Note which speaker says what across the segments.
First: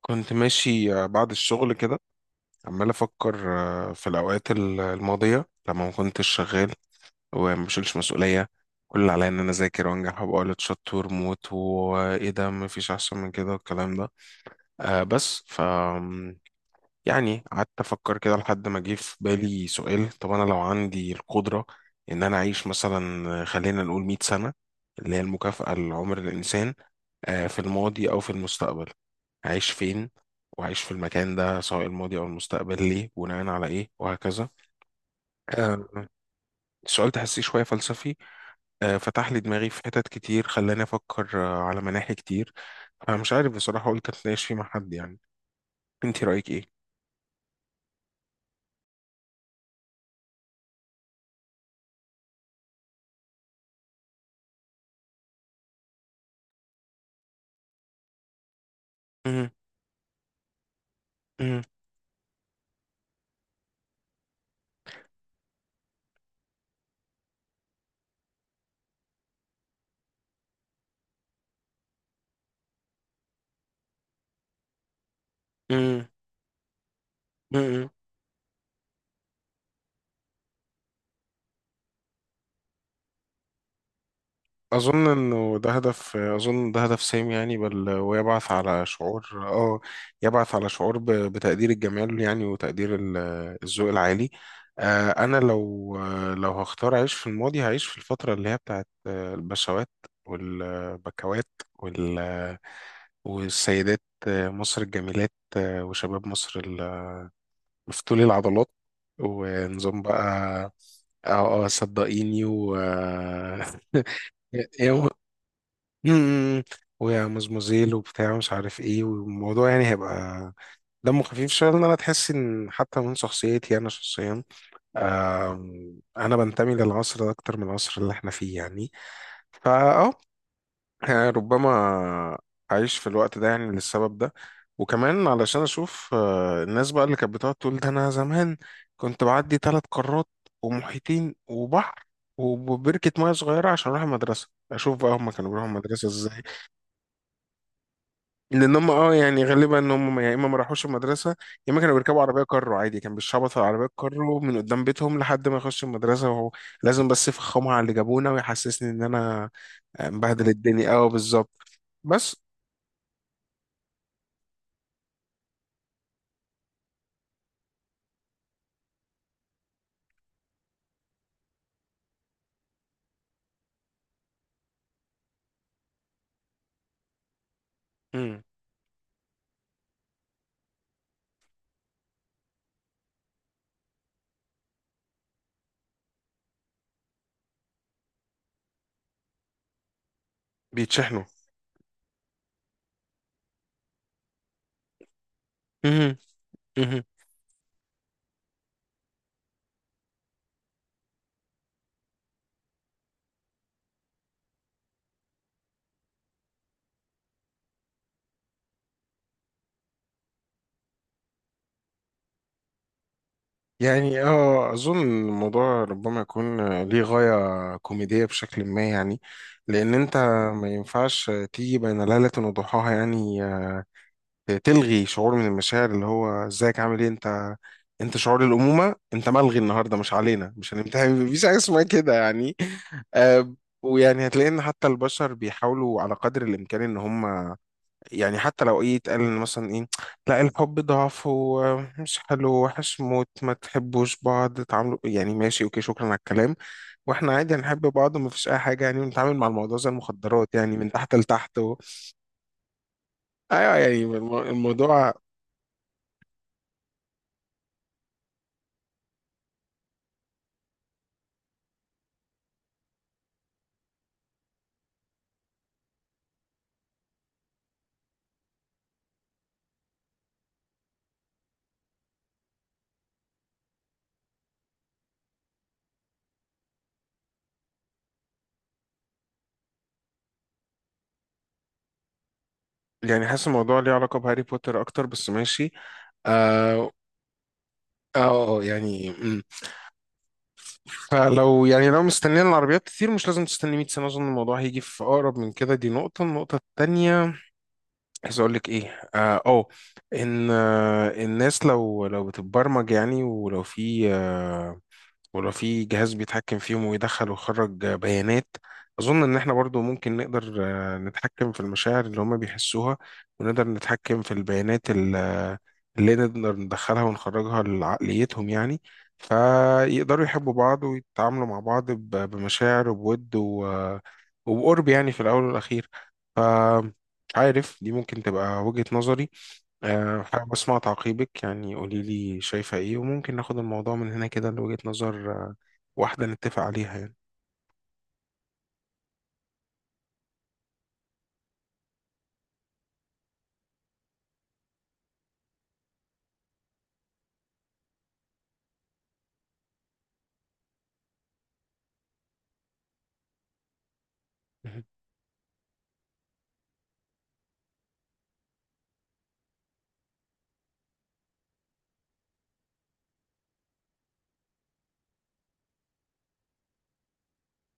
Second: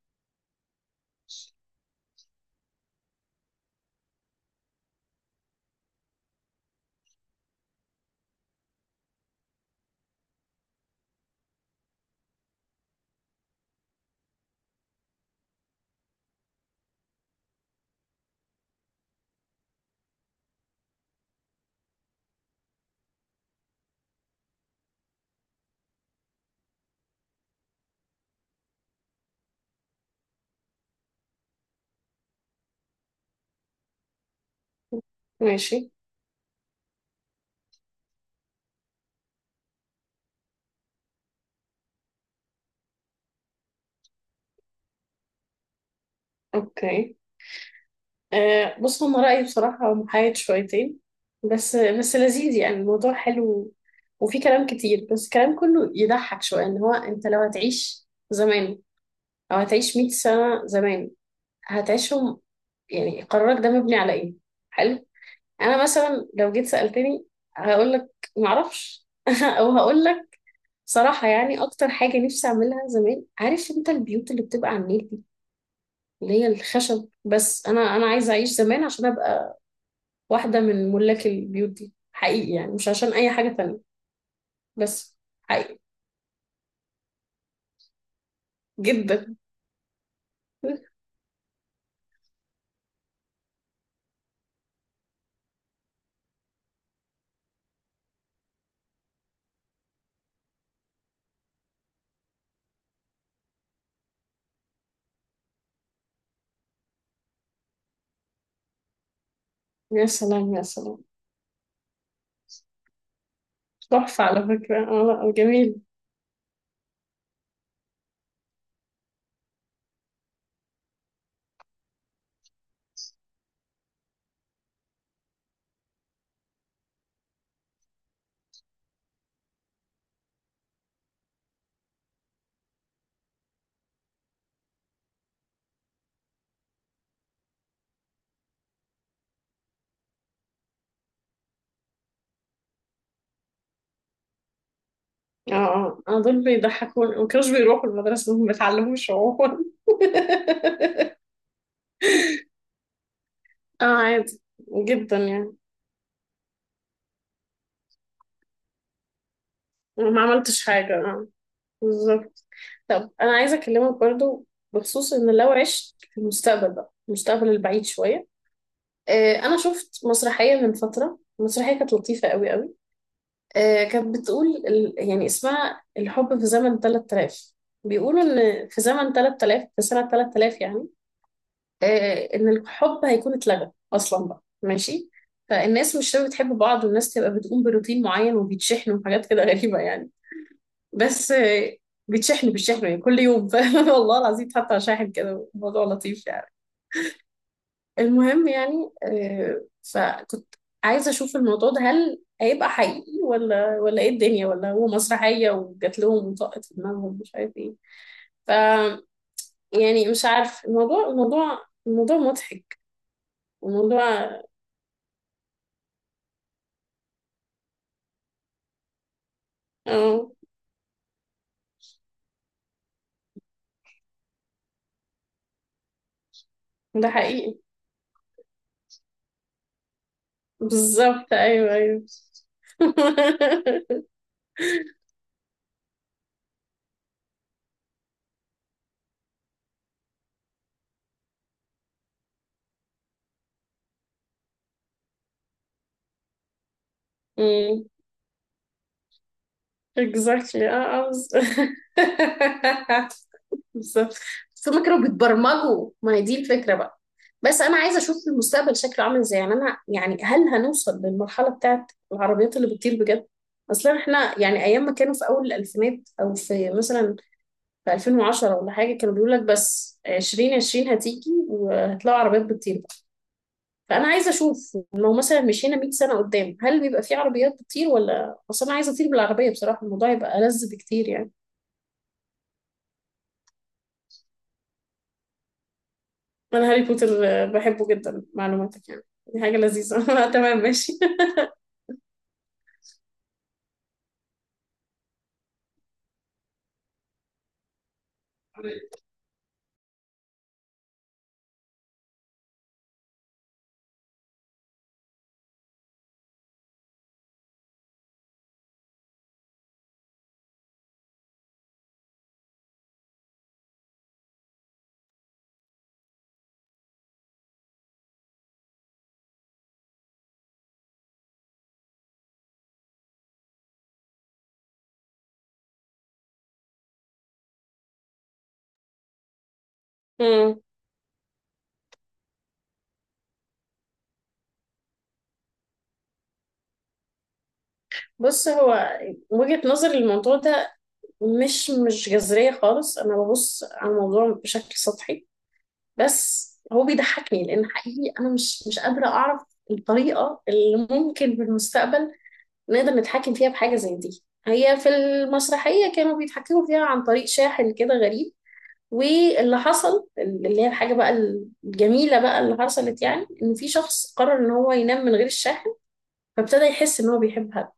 Speaker 1: كنت ماشي، بعد الشغل كده عمال أفكر، في الأوقات الماضية لما ما كنتش شغال، وما بشيلش مسؤولية. كل اللي عليا إن أنا أذاكر وأنجح وأبقى ولد شطور موت. وإيه ده، مفيش أحسن من كده والكلام ده. بس يعني قعدت أفكر كده لحد ما جه في بالي سؤال. طب أنا لو عندي القدرة إن أنا أعيش مثلا، خلينا نقول 100 سنة، اللي هي المكافأة لعمر الإنسان، في الماضي أو في المستقبل، عايش فين؟ وعايش في المكان ده سواء الماضي أو المستقبل ليه؟ بناء على إيه؟ وهكذا. آه،
Speaker 2: ماشي.
Speaker 1: السؤال تحسيه شوية فلسفي، فتح لي دماغي في حتت كتير، خلاني أفكر، على مناحي كتير. فمش عارف بصراحة، قلت أتناقش فيه مع حد يعني. أنت رأيك إيه؟
Speaker 2: اوكي. بص هو رأيي بصراحة محايد شويتين. بس بس لذيذ، يعني الموضوع حلو وفي كلام كتير بس الكلام كله يضحك شوية ان هو انت لو هتعيش زمان او هتعيش 100 سنة زمان هتعيشهم. يعني قرارك ده مبني على ايه؟ حلو. انا مثلا لو جيت سألتني هقول لك معرفش. او هقول لك صراحة، يعني اكتر حاجة نفسي اعملها زمان، عارف انت البيوت اللي بتبقى على النيل، اللي هي الخشب، بس انا انا عايزه اعيش زمان عشان ابقى واحده من ملاك البيوت دي حقيقي، يعني مش عشان اي حاجه تانية.
Speaker 1: أظن
Speaker 2: بس
Speaker 1: إنه ده
Speaker 2: حقيقي
Speaker 1: هدف، أظن ده هدف سامي يعني، بل ويبعث على شعور،
Speaker 2: جدا.
Speaker 1: يبعث على شعور بتقدير الجمال يعني، وتقدير الذوق العالي. أنا لو هختار أعيش في الماضي، هعيش في الفترة اللي هي بتاعت، البشوات والبكوات وال والسيدات، مصر الجميلات، وشباب مصر مفتولي العضلات. ونظام
Speaker 2: يا سلام يا
Speaker 1: بقى.
Speaker 2: سلام.
Speaker 1: اه. اه صدقيني
Speaker 2: تحفه على فكره،
Speaker 1: يوم.
Speaker 2: اه، لا جميل.
Speaker 1: امم ويا مزمزيل وبتاع مش عارف ايه، والموضوع يعني هيبقى دمه خفيف شويه. لان انا تحس ان حتى من شخصيتي انا شخصيا، انا بنتمي للعصر ده اكتر من العصر اللي احنا فيه يعني. فاه آه، يعني ربما اعيش في الوقت ده يعني للسبب ده. وكمان علشان اشوف، الناس بقى اللي كانت بتقعد تقول ده، انا زمان كنت بعدي ثلاث قارات ومحيطين وبحر وبركة مياه صغيرة عشان أروح المدرسة. أشوف بقى هما كانوا
Speaker 2: اه
Speaker 1: بيروحوا
Speaker 2: اه،
Speaker 1: المدرسة إزاي.
Speaker 2: دول بيضحكون، ما كانوش بيروحوا المدرسه، ما
Speaker 1: لان هم،
Speaker 2: بيتعلموش
Speaker 1: يعني
Speaker 2: عموما.
Speaker 1: غالبا ان هم، يا اما ما راحوش المدرسه، يا اما كانوا بيركبوا عربيه كارو عادي. كان بيشخبطوا على
Speaker 2: اه
Speaker 1: عربيه كارو
Speaker 2: عادي
Speaker 1: من قدام
Speaker 2: جدا
Speaker 1: بيتهم لحد ما
Speaker 2: يعني.
Speaker 1: يخش المدرسه. وهو لازم بس يفخمها على اللي جابونا ويحسسني ان انا،
Speaker 2: أنا ما
Speaker 1: مبهدل
Speaker 2: عملتش
Speaker 1: الدنيا.
Speaker 2: حاجة،
Speaker 1: اه،
Speaker 2: اه،
Speaker 1: بالظبط. بس.
Speaker 2: بالظبط. طب أنا عايزة أكلمك برضو بخصوص إن لو عشت في المستقبل بقى، المستقبل البعيد شوية. انا شفت مسرحيه من فتره، المسرحيه كانت لطيفه قوي قوي. كانت بتقول يعني اسمها الحب في زمن 3000. بيقولوا
Speaker 1: مم.
Speaker 2: ان في زمن 3000، في سنه 3000 يعني، ان الحب هيكون اتلغى اصلا بقى ماشي. فالناس مش هتبقى بتحب بعض، والناس تبقى بتقوم بروتين معين وبيتشحنوا وحاجات كده غريبه يعني.
Speaker 1: بيتشحنوا.
Speaker 2: بس بيتشحنوا بيتشحنوا يعني كل يوم، والله العظيم حتى شاحن كده، الموضوع
Speaker 1: مهم.
Speaker 2: لطيف يعني.
Speaker 1: مهم.
Speaker 2: المهم يعني، فكنت عايزة أشوف الموضوع ده، هل هيبقى حقيقي ولا إيه الدنيا، ولا هو مسرحية وجات لهم وطقت في دماغهم، مش عارف إيه. ف يعني مش عارف، الموضوع مضحك،
Speaker 1: يعني
Speaker 2: الموضوع.
Speaker 1: اظن الموضوع ربما يكون ليه غايه كوميديه بشكل ما يعني. لان انت
Speaker 2: اه،
Speaker 1: ما ينفعش تيجي بين ليله وضحاها يعني، تلغي شعور من المشاعر. اللي هو، ازيك عامل ايه
Speaker 2: ده حقيقي.
Speaker 1: انت؟ انت شعور الامومه انت ملغي النهارده، مش علينا، مش هنمتحن يعني،
Speaker 2: بالظبط،
Speaker 1: مفيش حاجه
Speaker 2: أيوه
Speaker 1: اسمها
Speaker 2: أيوه.
Speaker 1: كده يعني. آه، ويعني هتلاقي ان حتى البشر بيحاولوا على قدر الامكان ان هم، يعني حتى لو ايه يتقال، إن مثلا ايه، لا الحب ضعف ومش حلو، وحش موت ما تحبوش بعض، تعاملوا يعني، ماشي، اوكي، شكرا على الكلام. واحنا عادي هنحب
Speaker 2: مم.
Speaker 1: بعض وما فيش اي حاجه يعني، ونتعامل مع الموضوع زي المخدرات
Speaker 2: exactly،
Speaker 1: يعني، من
Speaker 2: اه،
Speaker 1: تحت
Speaker 2: بالظبط.
Speaker 1: لتحت و... ايوه يعني
Speaker 2: بالظبط. بس هما كانوا
Speaker 1: الموضوع،
Speaker 2: بيتبرمجوا، ما هي دي الفكرة بقى. بس أنا عايزة أشوف المستقبل شكله عامل إزاي يعني. أنا يعني هل هنوصل للمرحلة بتاعت العربيات اللي بتطير بجد؟ أصلا إحنا يعني أيام ما كانوا في أول الألفينات أو في مثلا في 2010 ولا حاجة، كانوا بيقول لك بس 2020 هتيجي وهتلاقوا عربيات بتطير بقى. فأنا عايزة أشوف لو مثلا مشينا 100 سنة قدام هل بيبقى في عربيات بتطير، ولا أصل أنا عايزة أطير بالعربية، بصراحة الموضوع يبقى ألذ بكتير يعني.
Speaker 1: يعني حاسس الموضوع ليه علاقة بهاري بوتر أكتر، بس ماشي.
Speaker 2: انا هاري
Speaker 1: آه
Speaker 2: بوتر بحبه جدا، معلوماتك يعني.
Speaker 1: يعني
Speaker 2: دي
Speaker 1: مم.
Speaker 2: حاجة لذيذة. أنا تمام ماشي.
Speaker 1: فلو يعني لو مستنيين العربيات كتير، مش لازم تستني 100 سنة، أظن الموضوع هيجي في أقرب من كده. دي النقطة التانية، عايز أقول لك إيه، آه أوه إن، الناس لو بتتبرمج يعني، ولو في ولو في جهاز بيتحكم فيهم ويدخل ويخرج بيانات، أظن إن إحنا برضو ممكن نقدر، نتحكم في المشاعر اللي هما بيحسوها، ونقدر نتحكم في البيانات اللي نقدر ندخلها ونخرجها لعقليتهم يعني. فيقدروا يحبوا بعض ويتعاملوا مع بعض، بمشاعر وبود وبقرب يعني، في الأول والأخير. ف- مش عارف، دي ممكن تبقى وجهة نظري. حابب
Speaker 2: مم.
Speaker 1: أسمع تعقيبك يعني، قولي لي شايفة إيه، وممكن ناخد الموضوع من هنا كده لوجهة نظر، واحدة نتفق عليها يعني.
Speaker 2: بص، هو وجهة نظري للموضوع ده مش جذرية خالص. أنا ببص على الموضوع بشكل سطحي بس هو بيضحكني، لأن حقيقي أنا مش قادرة أعرف الطريقة اللي ممكن في المستقبل نقدر نتحكم فيها بحاجة زي دي. هي
Speaker 1: مهم.
Speaker 2: في المسرحية كانوا بيتحكموا فيها عن طريق شاحن كده غريب. واللي حصل اللي هي الحاجة بقى الجميلة بقى اللي حصلت، يعني إن في شخص قرر إن هو ينام من غير الشاحن، فابتدى يحس إن هو بيحب حد،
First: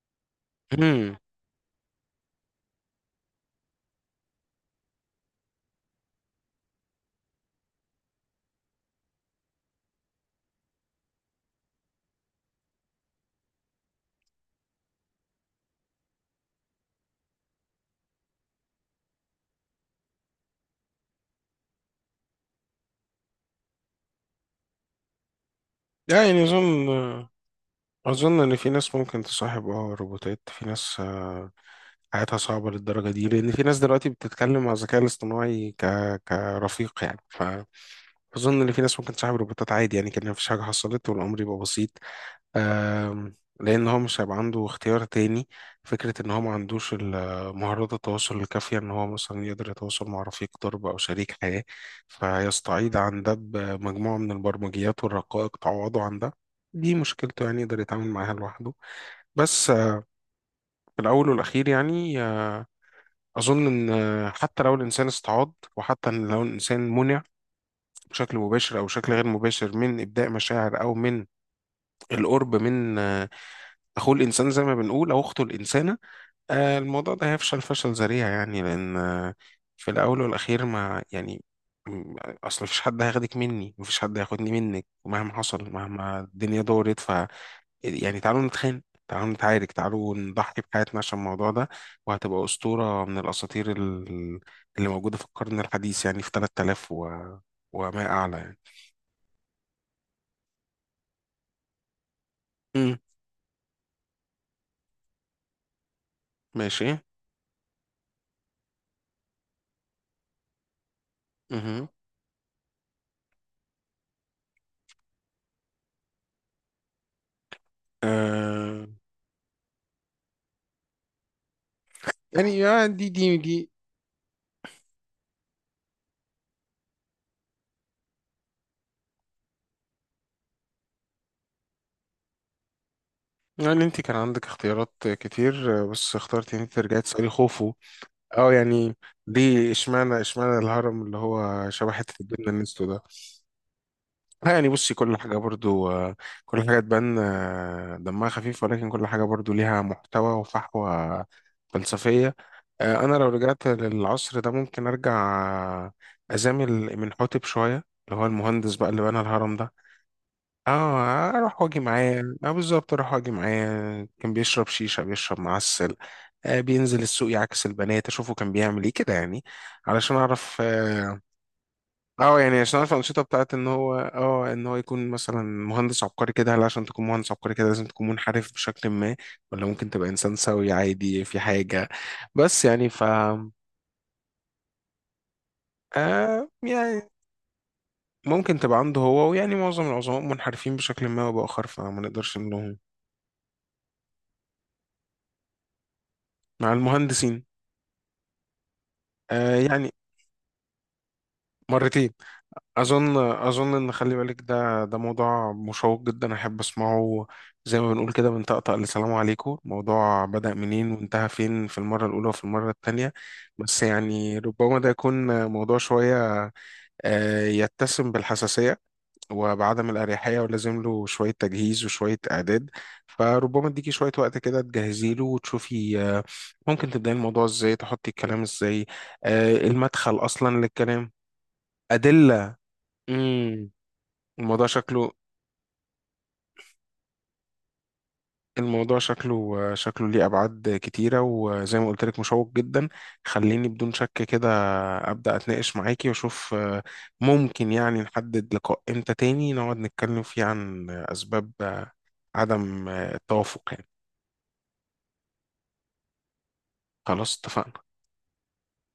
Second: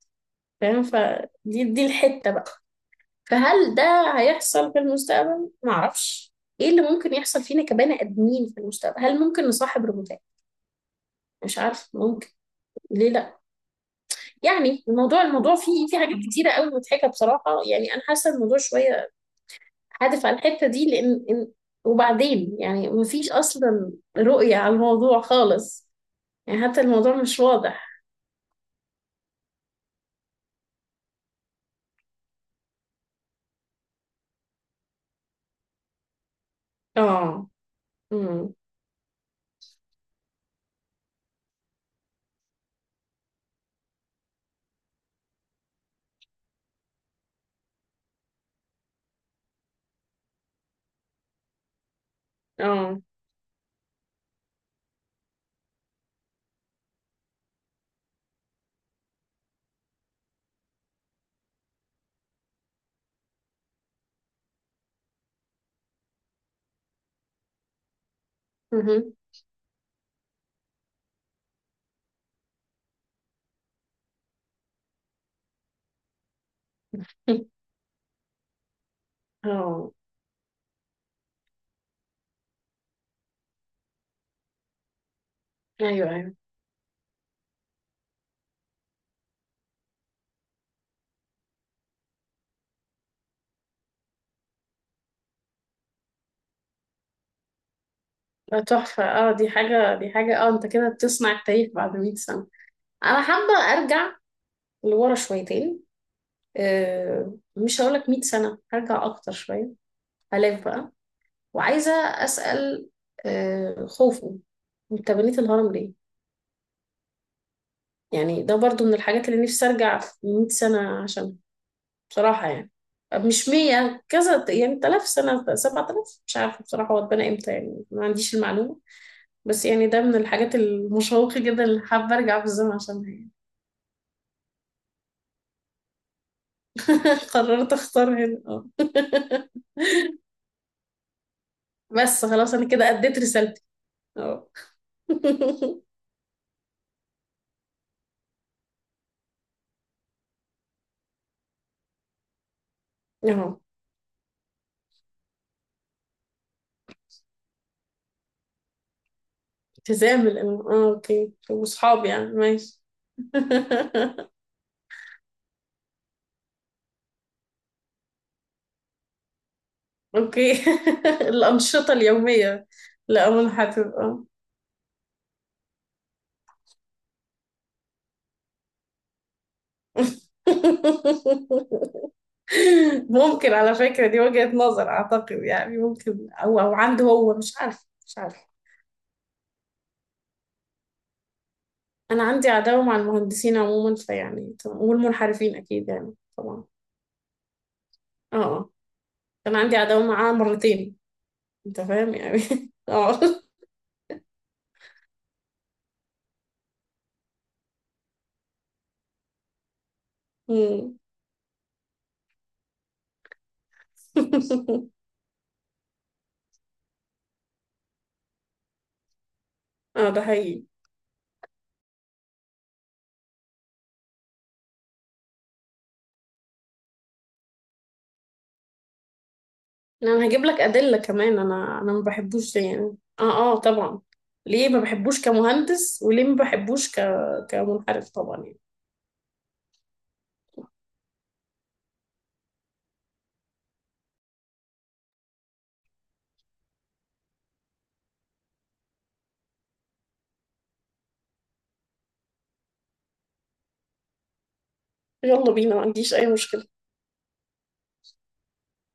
Speaker 2: فاهم؟
Speaker 1: مم.
Speaker 2: فدي دي الحتة بقى. فهل ده هيحصل في المستقبل؟ معرفش. إيه اللي ممكن يحصل فينا كبني آدمين في المستقبل؟ هل ممكن نصاحب روبوتات؟ مش عارف، ممكن، ليه لا. يعني الموضوع، الموضوع فيه حاجات كتيرة قوي مضحكة بصراحة، يعني أنا حاسة الموضوع شوية هدف على الحتة دي لأن إن- وبعدين يعني مفيش أصلا رؤية على الموضوع خالص.
Speaker 1: لا يعني
Speaker 2: يعني حتى
Speaker 1: أظن،
Speaker 2: الموضوع مش واضح.
Speaker 1: إن في ناس ممكن تصاحب روبوتات. في ناس، حياتها صعبة للدرجة دي، لأن في ناس دلوقتي بتتكلم مع الذكاء الاصطناعي ك... كرفيق يعني.
Speaker 2: اه، امم،
Speaker 1: أظن إن في ناس ممكن تصاحب روبوتات عادي يعني، كأن مفيش حاجة حصلت، والأمر يبقى بسيط. لأن هو مش هيبقى عنده اختيار تاني. فكرة إن هو ما عندوش مهارات التواصل الكافية، إن هو مثلا يقدر يتواصل مع رفيق درب أو شريك حياة، فيستعيض
Speaker 2: اه،
Speaker 1: عن ده بمجموعة من البرمجيات والرقائق تعوضه عن ده. دي مشكلته يعني، يقدر يتعامل معاها لوحده. بس، في الأول والأخير يعني، أظن إن، حتى لو الإنسان استعاض، وحتى إن لو الإنسان منع بشكل مباشر أو
Speaker 2: مهم.
Speaker 1: بشكل غير مباشر من إبداء مشاعر أو من القرب من، أخوه الإنسان زي ما بنقول، أو أخته الإنسانة، الموضوع ده هيفشل فشل ذريع يعني. لأن، في
Speaker 2: اه،
Speaker 1: الأول والأخير ما يعني، م- أصل مفيش حد هياخدك مني، مفيش حد هياخدني منك، مهما حصل،
Speaker 2: ايوه
Speaker 1: مهما
Speaker 2: ايوه.
Speaker 1: الدنيا دورت. يعني تعالوا نتخانق، تعالوا نتعارك، تعالوا نضحي بحياتنا عشان الموضوع ده. وهتبقى أسطورة من الأساطير اللي موجودة في القرن الحديث يعني، في 3000 و... وما أعلى يعني.
Speaker 2: لا، تحفة، اه دي حاجة دي حاجة، اه انت كده بتصنع التاريخ بعد 100 سنة.
Speaker 1: مم.
Speaker 2: انا حابة ارجع لورا شويتين.
Speaker 1: ماشي.
Speaker 2: مش هقولك 100 سنة، هرجع اكتر شوية، الاف بقى.
Speaker 1: مهم.
Speaker 2: وعايزة اسأل خوفو، انت بنيت الهرم؟ يعني ده برضو
Speaker 1: آه
Speaker 2: من الحاجات اللي نفسي ارجع في 100 سنة عشان، بصراحة
Speaker 1: يعني،
Speaker 2: يعني
Speaker 1: دي دي
Speaker 2: مش
Speaker 1: دي
Speaker 2: 100 كذا، يعني 3000 سنة، 7000، مش عارفة بصراحة هو اتبنى امتى، يعني ما عنديش المعلومة. بس يعني ده من الحاجات المشوقة جدا اللي حابة ارجع في الزمن عشانها يعني.
Speaker 1: يعني، انت كان عندك اختيارات كتير، بس اخترت ان انت ترجعي تسألي خوفو.
Speaker 2: قررت اختار هنا،
Speaker 1: اه
Speaker 2: اه.
Speaker 1: يعني، ليه؟ اشمعنى الهرم اللي هو شبه حتة
Speaker 2: بس
Speaker 1: الجبنة
Speaker 2: خلاص انا
Speaker 1: النستو
Speaker 2: كده
Speaker 1: ده؟
Speaker 2: اديت رسالتي،
Speaker 1: اه
Speaker 2: اه.
Speaker 1: يعني، بصي كل حاجة برضو، كل حاجة تبان، دمها خفيف، ولكن كل حاجة برضو ليها محتوى وفحوى فلسفية. انا لو
Speaker 2: اه،
Speaker 1: رجعت للعصر ده، ممكن ارجع، آه، ازامل من حوتب شوية، اللي هو المهندس بقى اللي بنى الهرم ده.
Speaker 2: التزام الإمام. اه،
Speaker 1: اه،
Speaker 2: اوكي،
Speaker 1: اروح واجي
Speaker 2: واصحابي
Speaker 1: معاه.
Speaker 2: يعني
Speaker 1: اه
Speaker 2: ماشي.
Speaker 1: بالظبط، اروح واجي معاه، كان بيشرب شيشه، بيشرب معسل، بينزل السوق يعكس البنات. اشوفه كان بيعمل ايه كده يعني، علشان
Speaker 2: أوكي.
Speaker 1: اعرف.
Speaker 2: الأنشطة
Speaker 1: يعني
Speaker 2: اليومية.
Speaker 1: عشان اعرف الانشطه
Speaker 2: لا أظن،
Speaker 1: بتاعت ان هو،
Speaker 2: هتبقى.
Speaker 1: ان هو يكون مثلا مهندس عبقري كده. هل عشان تكون مهندس عبقري كده لازم تكون منحرف بشكل ما، ولا ممكن تبقى انسان سوي عادي في حاجه؟ بس يعني
Speaker 2: ممكن، على فكرة دي وجهة نظر، أعتقد يعني ممكن أو عنده
Speaker 1: يعني
Speaker 2: هو، مش عارف مش عارف.
Speaker 1: ممكن تبقى عنده هو، ويعني معظم العظماء منحرفين بشكل ما او باخر، فما
Speaker 2: أنا
Speaker 1: نقدرش
Speaker 2: عندي
Speaker 1: نلومهم.
Speaker 2: عداوة مع المهندسين عموما فيعني والمنحرفين أكيد يعني طبعا.
Speaker 1: مع المهندسين،
Speaker 2: اه آه. كان عندي
Speaker 1: يعني،
Speaker 2: عداوة معاه مرتين. أنت
Speaker 1: مرتين.
Speaker 2: فاهم يعني. اه.
Speaker 1: أظن إن، خلي بالك ده موضوع مشوق جدا أحب أسمعه، زي ما بنقول كده من طقطق لسلام عليكم. الموضوع بدأ منين
Speaker 2: أمم.
Speaker 1: وانتهى فين في المرة الأولى وفي المرة التانية؟ بس يعني، ربما ده يكون موضوع شوية، يتسم بالحساسية وبعدم
Speaker 2: اه ده
Speaker 1: الأريحية،
Speaker 2: حقيقي.
Speaker 1: ولازم له شوية تجهيز وشوية إعداد. فربما اديكي شوية وقت كده تجهزي له، وتشوفي، ممكن تبدأي الموضوع ازاي، تحطي الكلام ازاي، المدخل
Speaker 2: انا هجيب
Speaker 1: أصلا
Speaker 2: لك ادله
Speaker 1: للكلام.
Speaker 2: كمان، انا ما بحبوش
Speaker 1: أدلة.
Speaker 2: ده يعني، اه اه
Speaker 1: امم
Speaker 2: طبعا.
Speaker 1: الموضوع
Speaker 2: ليه ما
Speaker 1: شكله،
Speaker 2: بحبوش كمهندس وليه ما بحبوش كمنحرف طبعا يعني.
Speaker 1: الموضوع شكله ليه أبعاد كتيرة، وزي ما قلت لك، مشوق جدا. خليني بدون شك كده أبدأ أتناقش معاكي، وأشوف، ممكن يعني نحدد لقاء إمتى تاني نقعد نتكلم فيه عن أسباب، عدم، التوافق يعني.
Speaker 2: يلا بينا، ما عنديش اي مشكله.
Speaker 1: خلاص، اتفقنا.